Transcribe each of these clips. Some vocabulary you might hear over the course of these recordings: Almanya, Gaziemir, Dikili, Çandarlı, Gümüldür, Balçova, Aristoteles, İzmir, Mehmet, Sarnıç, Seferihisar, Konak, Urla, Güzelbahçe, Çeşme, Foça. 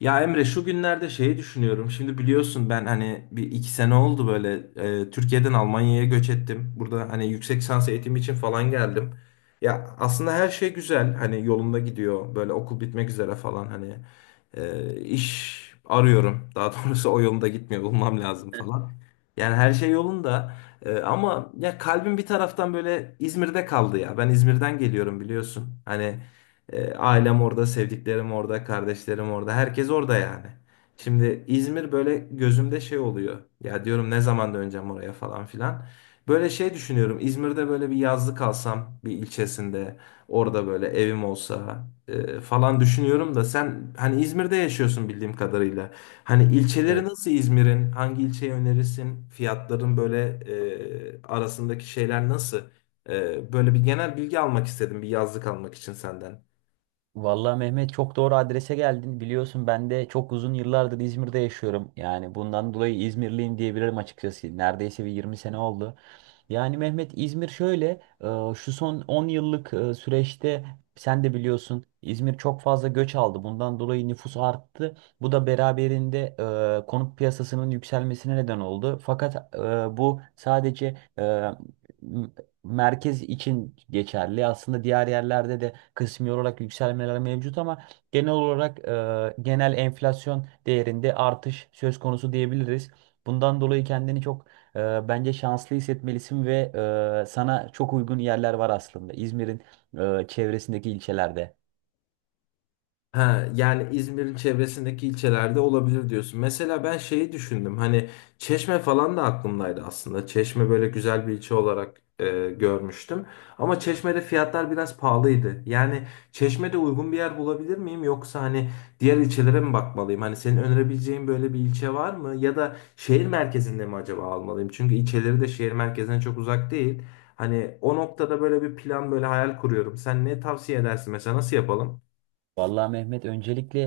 Ya Emre şu günlerde şeyi düşünüyorum. Şimdi biliyorsun ben hani bir iki sene oldu böyle Türkiye'den Almanya'ya göç ettim. Burada hani yüksek lisans eğitimi için falan geldim. Ya aslında her şey güzel hani yolunda gidiyor. Böyle okul bitmek üzere falan hani iş arıyorum. Daha doğrusu o yolunda gitmiyor bulmam lazım falan. Yani her şey yolunda. Ama ya kalbim bir taraftan böyle İzmir'de kaldı ya. Ben İzmir'den geliyorum biliyorsun. Hani ailem orada, sevdiklerim orada, kardeşlerim orada, herkes orada yani. Şimdi İzmir böyle gözümde şey oluyor. Ya diyorum ne zaman döneceğim oraya falan filan. Böyle şey düşünüyorum. İzmir'de böyle bir yazlık alsam bir ilçesinde orada böyle evim olsa falan düşünüyorum da sen hani İzmir'de yaşıyorsun bildiğim kadarıyla. Hani ilçeleri Evet. nasıl İzmir'in? Hangi ilçeyi önerirsin? Fiyatların böyle arasındaki şeyler nasıl? Böyle bir genel bilgi almak istedim bir yazlık almak için senden. Vallahi Mehmet çok doğru adrese geldin. Biliyorsun ben de çok uzun yıllardır İzmir'de yaşıyorum. Yani bundan dolayı İzmirliyim diyebilirim açıkçası. Neredeyse bir 20 sene oldu. Yani Mehmet İzmir şöyle şu son 10 yıllık süreçte sen de biliyorsun İzmir çok fazla göç aldı. Bundan dolayı nüfus arttı. Bu da beraberinde konut piyasasının yükselmesine neden oldu. Fakat bu sadece e, m- merkez için geçerli. Aslında diğer yerlerde de kısmi olarak yükselmeler mevcut ama genel olarak genel enflasyon değerinde artış söz konusu diyebiliriz. Bundan dolayı kendini çok bence şanslı hissetmelisin ve sana çok uygun yerler var aslında İzmir'in çevresindeki ilçelerde. Ha, yani İzmir'in çevresindeki ilçelerde olabilir diyorsun. Mesela ben şeyi düşündüm. Hani Çeşme falan da aklımdaydı aslında. Çeşme böyle güzel bir ilçe olarak görmüştüm. Ama Çeşme'de fiyatlar biraz pahalıydı. Yani Çeşme'de uygun bir yer bulabilir miyim? Yoksa hani diğer ilçelere mi bakmalıyım? Hani senin önerebileceğin böyle bir ilçe var mı? Ya da şehir merkezinde mi acaba almalıyım? Çünkü ilçeleri de şehir merkezine çok uzak değil. Hani o noktada böyle bir plan böyle hayal kuruyorum. Sen ne tavsiye edersin mesela nasıl yapalım? Vallahi Mehmet öncelikle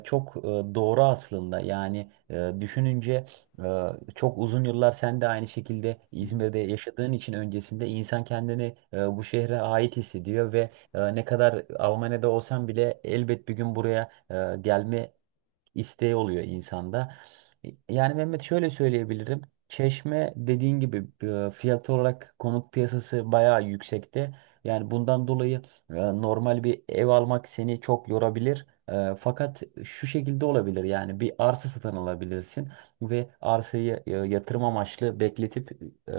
çok doğru aslında yani düşününce e, çok uzun yıllar sen de aynı şekilde İzmir'de yaşadığın için öncesinde insan kendini bu şehre ait hissediyor ve ne kadar Almanya'da olsan bile elbet bir gün buraya gelme isteği oluyor insanda. Yani Mehmet şöyle söyleyebilirim. Çeşme dediğin gibi fiyat olarak konut piyasası bayağı yüksekte. Yani bundan dolayı normal bir ev almak seni çok yorabilir. Fakat şu şekilde olabilir, yani bir arsa satın alabilirsin ve arsayı yatırım amaçlı bekletip, e,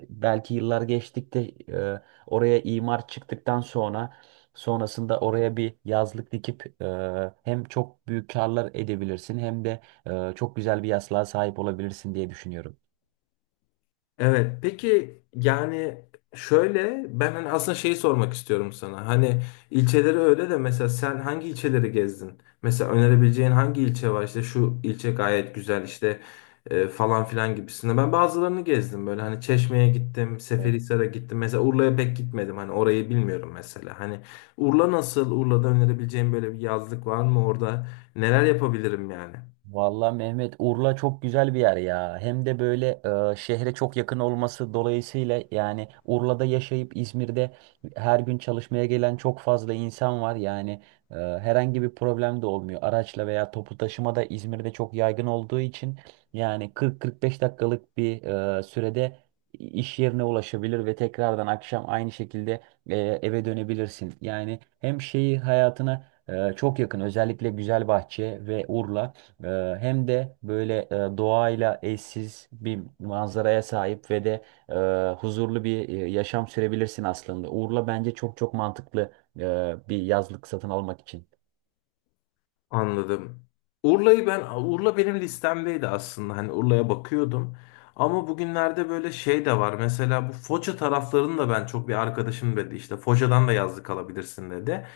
belki yıllar geçtikte e, oraya imar çıktıktan sonra, sonrasında oraya bir yazlık dikip hem çok büyük karlar edebilirsin hem de çok güzel bir yaslığa sahip olabilirsin diye düşünüyorum. Evet, peki yani şöyle ben hani aslında şeyi sormak istiyorum sana. Hani ilçeleri öyle de mesela sen hangi ilçeleri gezdin? Mesela önerebileceğin hangi ilçe var? İşte şu ilçe gayet güzel işte falan filan gibisinde. Ben bazılarını gezdim böyle hani Çeşme'ye gittim, Evet. Seferihisar'a gittim. Mesela Urla'ya pek gitmedim hani orayı bilmiyorum mesela. Hani Urla nasıl? Urla'da önerebileceğin böyle bir yazlık var mı orada? Neler yapabilirim yani? Vallahi Mehmet, Urla çok güzel bir yer ya. Hem de böyle şehre çok yakın olması dolayısıyla yani Urla'da yaşayıp İzmir'de her gün çalışmaya gelen çok fazla insan var. Yani herhangi bir problem de olmuyor. Araçla veya toplu taşıma da İzmir'de çok yaygın olduğu için yani 40-45 dakikalık bir sürede iş yerine ulaşabilir ve tekrardan akşam aynı şekilde eve dönebilirsin. Yani hem şeyi hayatına çok yakın, özellikle Güzelbahçe ve Urla. Ee, Hem de böyle doğayla eşsiz bir manzaraya sahip ve de huzurlu bir yaşam sürebilirsin aslında. Urla bence çok çok mantıklı bir yazlık satın almak için. Anladım. Urla benim listemdeydi aslında. Hani Urla'ya bakıyordum. Ama bugünlerde böyle şey de var. Mesela bu Foça taraflarını da ben çok bir arkadaşım dedi işte Foça'dan da yazlık alabilirsin dedi.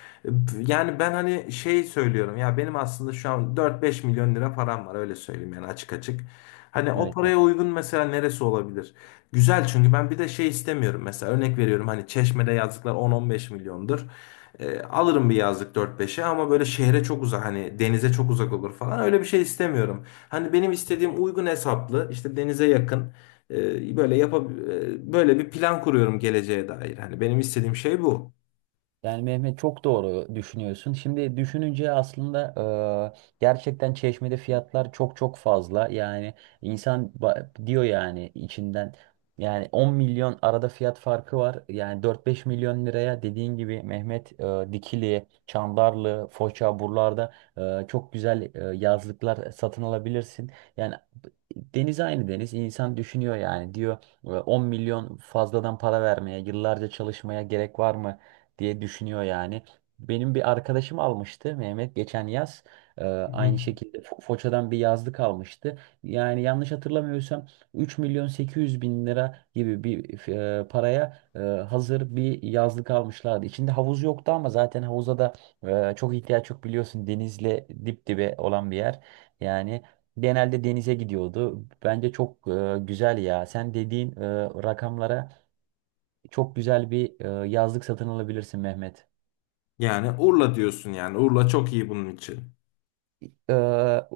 Yani ben hani şey söylüyorum ya benim aslında şu an dört beş milyon lira param var öyle söyleyeyim yani açık açık. Hani o Evet. paraya uygun mesela neresi olabilir? Güzel çünkü ben bir de şey istemiyorum mesela örnek veriyorum hani Çeşme'de yazlıklar on on beş milyondur. Alırım bir yazlık 4-5'e ama böyle şehre çok uzak hani denize çok uzak olur falan öyle bir şey istemiyorum. Hani benim istediğim uygun hesaplı işte denize yakın böyle böyle bir plan kuruyorum geleceğe dair. Hani benim istediğim şey bu. Yani Mehmet, çok doğru düşünüyorsun. Şimdi düşününce aslında gerçekten Çeşme'de fiyatlar çok çok fazla. Yani insan diyor yani içinden, yani 10 milyon arada fiyat farkı var. Yani 4-5 milyon liraya dediğin gibi Mehmet, Dikili, Çandarlı, Foça buralarda çok güzel yazlıklar satın alabilirsin. Yani deniz aynı deniz. İnsan düşünüyor yani, diyor 10 milyon fazladan para vermeye, yıllarca çalışmaya gerek var mı diye düşünüyor yani. Benim bir arkadaşım almıştı Mehmet geçen yaz. Hı Aynı hı. şekilde Foça'dan bir yazlık almıştı. Yani yanlış hatırlamıyorsam 3 milyon 800 bin lira gibi bir paraya hazır bir yazlık almışlardı. İçinde havuz yoktu ama zaten havuza da çok ihtiyaç yok, biliyorsun. Denizle dip dibe olan bir yer. Yani genelde denize gidiyordu. Bence çok güzel ya. Sen dediğin rakamlara çok güzel bir yazlık satın alabilirsin Mehmet. Yani Urla diyorsun yani Urla çok iyi bunun için. Ee,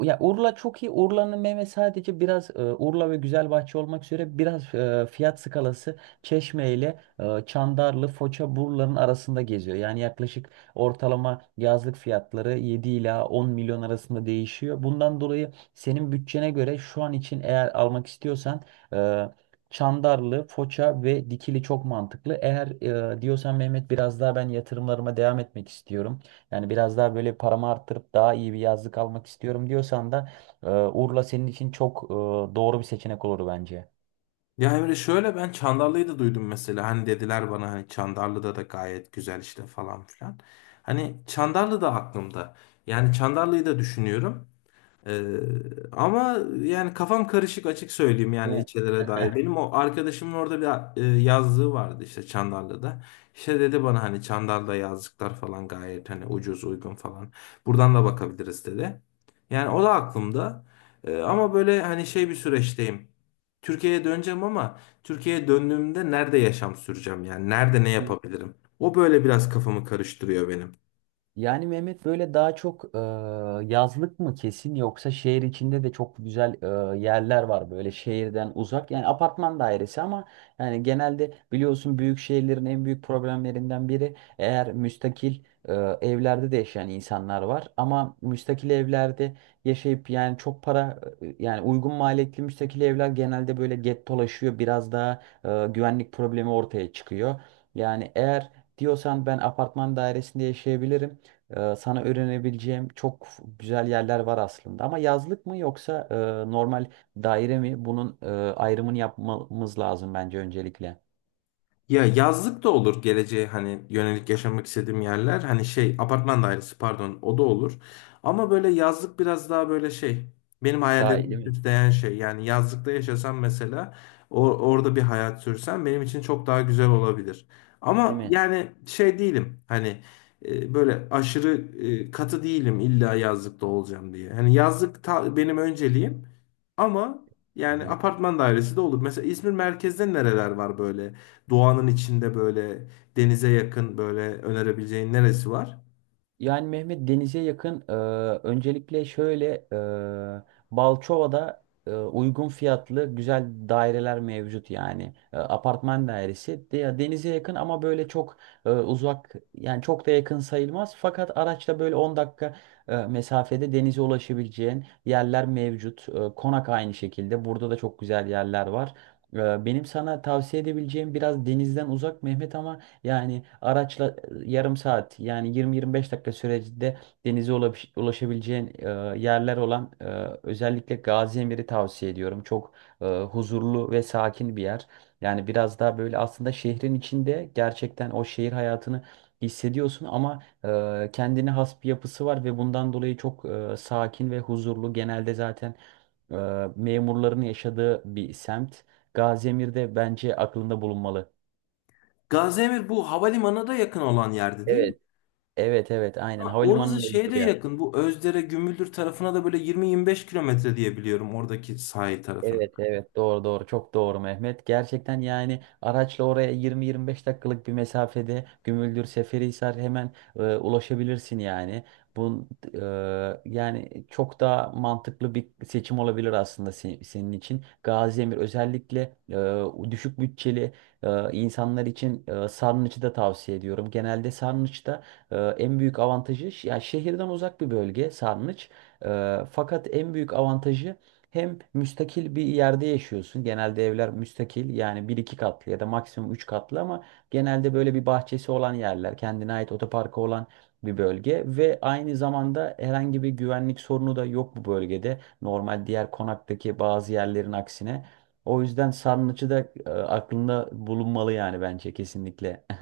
ya Urla çok iyi. Urla'nın meyve sadece biraz Urla ve Güzelbahçe olmak üzere biraz fiyat skalası Çeşme ile Çandarlı, Foça, Burla'nın arasında geziyor. Yani yaklaşık ortalama yazlık fiyatları 7 ila 10 milyon arasında değişiyor. Bundan dolayı senin bütçene göre şu an için, eğer almak istiyorsan e, Çandarlı, Foça ve Dikili çok mantıklı. Eğer diyorsan Mehmet, biraz daha ben yatırımlarıma devam etmek istiyorum, yani biraz daha böyle paramı arttırıp daha iyi bir yazlık almak istiyorum diyorsan da Urla senin için çok doğru bir seçenek olur bence. Ya Emre şöyle ben Çandarlı'yı da duydum mesela hani dediler bana hani Çandarlı'da da gayet güzel işte falan filan. Hani Çandarlı da aklımda. Yani Çandarlı'yı da düşünüyorum. Ee, ama yani kafam karışık açık söyleyeyim Değil yani mi? ilçelere dair. Benim o arkadaşımın orada bir yazlığı vardı işte Çandarlı'da. İşte dedi bana hani Çandarlı'da yazlıklar falan gayet hani ucuz uygun falan. Buradan da bakabiliriz dedi. Yani o da aklımda. Ama böyle hani şey bir süreçteyim. Türkiye'ye döneceğim ama Türkiye'ye döndüğümde nerede yaşam süreceğim yani nerede ne yapabilirim? O böyle biraz kafamı karıştırıyor benim. Yani Mehmet böyle daha çok yazlık mı kesin, yoksa şehir içinde de çok güzel yerler var böyle şehirden uzak. Yani apartman dairesi, ama yani genelde biliyorsun, büyük şehirlerin en büyük problemlerinden biri, eğer müstakil e, evlerde de yaşayan insanlar var. Ama müstakil evlerde yaşayıp yani çok para yani uygun maliyetli müstakil evler genelde böyle gettolaşıyor. Biraz daha güvenlik problemi ortaya çıkıyor. Yani eğer diyorsan ben apartman dairesinde yaşayabilirim. Sana öğrenebileceğim çok güzel yerler var aslında. Ama yazlık mı yoksa normal daire mi? Bunun ayrımını yapmamız lazım bence öncelikle. Ya yazlık da olur geleceğe hani yönelik yaşamak istediğim yerler. Hani şey apartman dairesi pardon o da olur. Ama böyle yazlık biraz daha böyle şey benim Daha hayallerimi iyi değil mi? süsleyen şey. Yani yazlıkta yaşasam mesela orada bir hayat sürsem benim için çok daha güzel olabilir. Ama Değil yani şey değilim hani böyle aşırı katı değilim illa yazlıkta olacağım diye. Hani benim önceliğim ama yani mi? apartman dairesi de olur. Mesela İzmir merkezde nereler var böyle? Doğanın içinde böyle denize yakın böyle önerebileceğin neresi var? Yani Mehmet denize yakın. Öncelikle şöyle, Balçova'da uygun fiyatlı güzel daireler mevcut yani. Apartman dairesi de, denize yakın ama böyle çok uzak yani çok da yakın sayılmaz. Fakat araçla böyle 10 dakika mesafede denize ulaşabileceğin yerler mevcut. Konak aynı şekilde. Burada da çok güzel yerler var. Benim sana tavsiye edebileceğim biraz denizden uzak Mehmet, ama yani araçla yarım saat, yani 20-25 dakika sürecinde denize ulaşabileceğin yerler olan, özellikle Gaziemir'i tavsiye ediyorum. Çok huzurlu ve sakin bir yer. Yani biraz daha böyle aslında şehrin içinde gerçekten o şehir hayatını hissediyorsun ama kendine has bir yapısı var ve bundan dolayı çok sakin ve huzurlu. Genelde zaten e, memurların yaşadığı bir semt. Gaziemir de bence aklında bulunmalı. Gaziemir bu havalimanına da yakın olan yerde değil mi? Evet. Evet, evet, aynen, Ha, orası havalimanının şeye de olduğu yer. yakın. Bu Özdere, Gümüldür tarafına da böyle 20-25 kilometre diye biliyorum oradaki sahil tarafına. Evet, evet, doğru, doğru, çok doğru Mehmet. Gerçekten yani araçla oraya 20-25 dakikalık bir mesafede Gümüldür, Seferihisar hemen ulaşabilirsin yani. Bu e, yani çok daha mantıklı bir seçim olabilir aslında senin için. Gaziemir özellikle düşük bütçeli insanlar için, Sarnıç'ı da tavsiye ediyorum. Genelde Sarnıç'ta en büyük avantajı, ya, şehirden uzak bir bölge Sarnıç. Fakat en büyük avantajı, hem müstakil bir yerde yaşıyorsun. Genelde evler müstakil, yani bir iki katlı ya da maksimum üç katlı, ama genelde böyle bir bahçesi olan yerler, kendine ait otoparkı olan bir bölge ve aynı zamanda herhangi bir güvenlik sorunu da yok bu bölgede. Normal diğer konaktaki bazı yerlerin aksine. O yüzden sarnıcı da aklında bulunmalı yani, bence kesinlikle.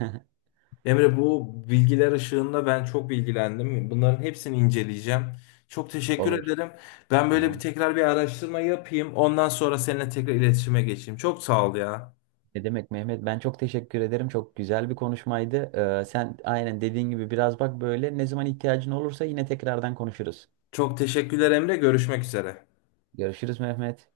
Emre bu bilgiler ışığında ben çok bilgilendim. Bunların hepsini inceleyeceğim. Çok teşekkür Olur. ederim. Ben böyle bir Tamam. tekrar bir araştırma yapayım. Ondan sonra seninle tekrar iletişime geçeyim. Çok sağ ol ya. Ne demek Mehmet? Ben çok teşekkür ederim. Çok güzel bir konuşmaydı. Sen aynen dediğin gibi biraz bak, böyle ne zaman ihtiyacın olursa yine tekrardan konuşuruz. Çok teşekkürler Emre. Görüşmek üzere. Görüşürüz Mehmet.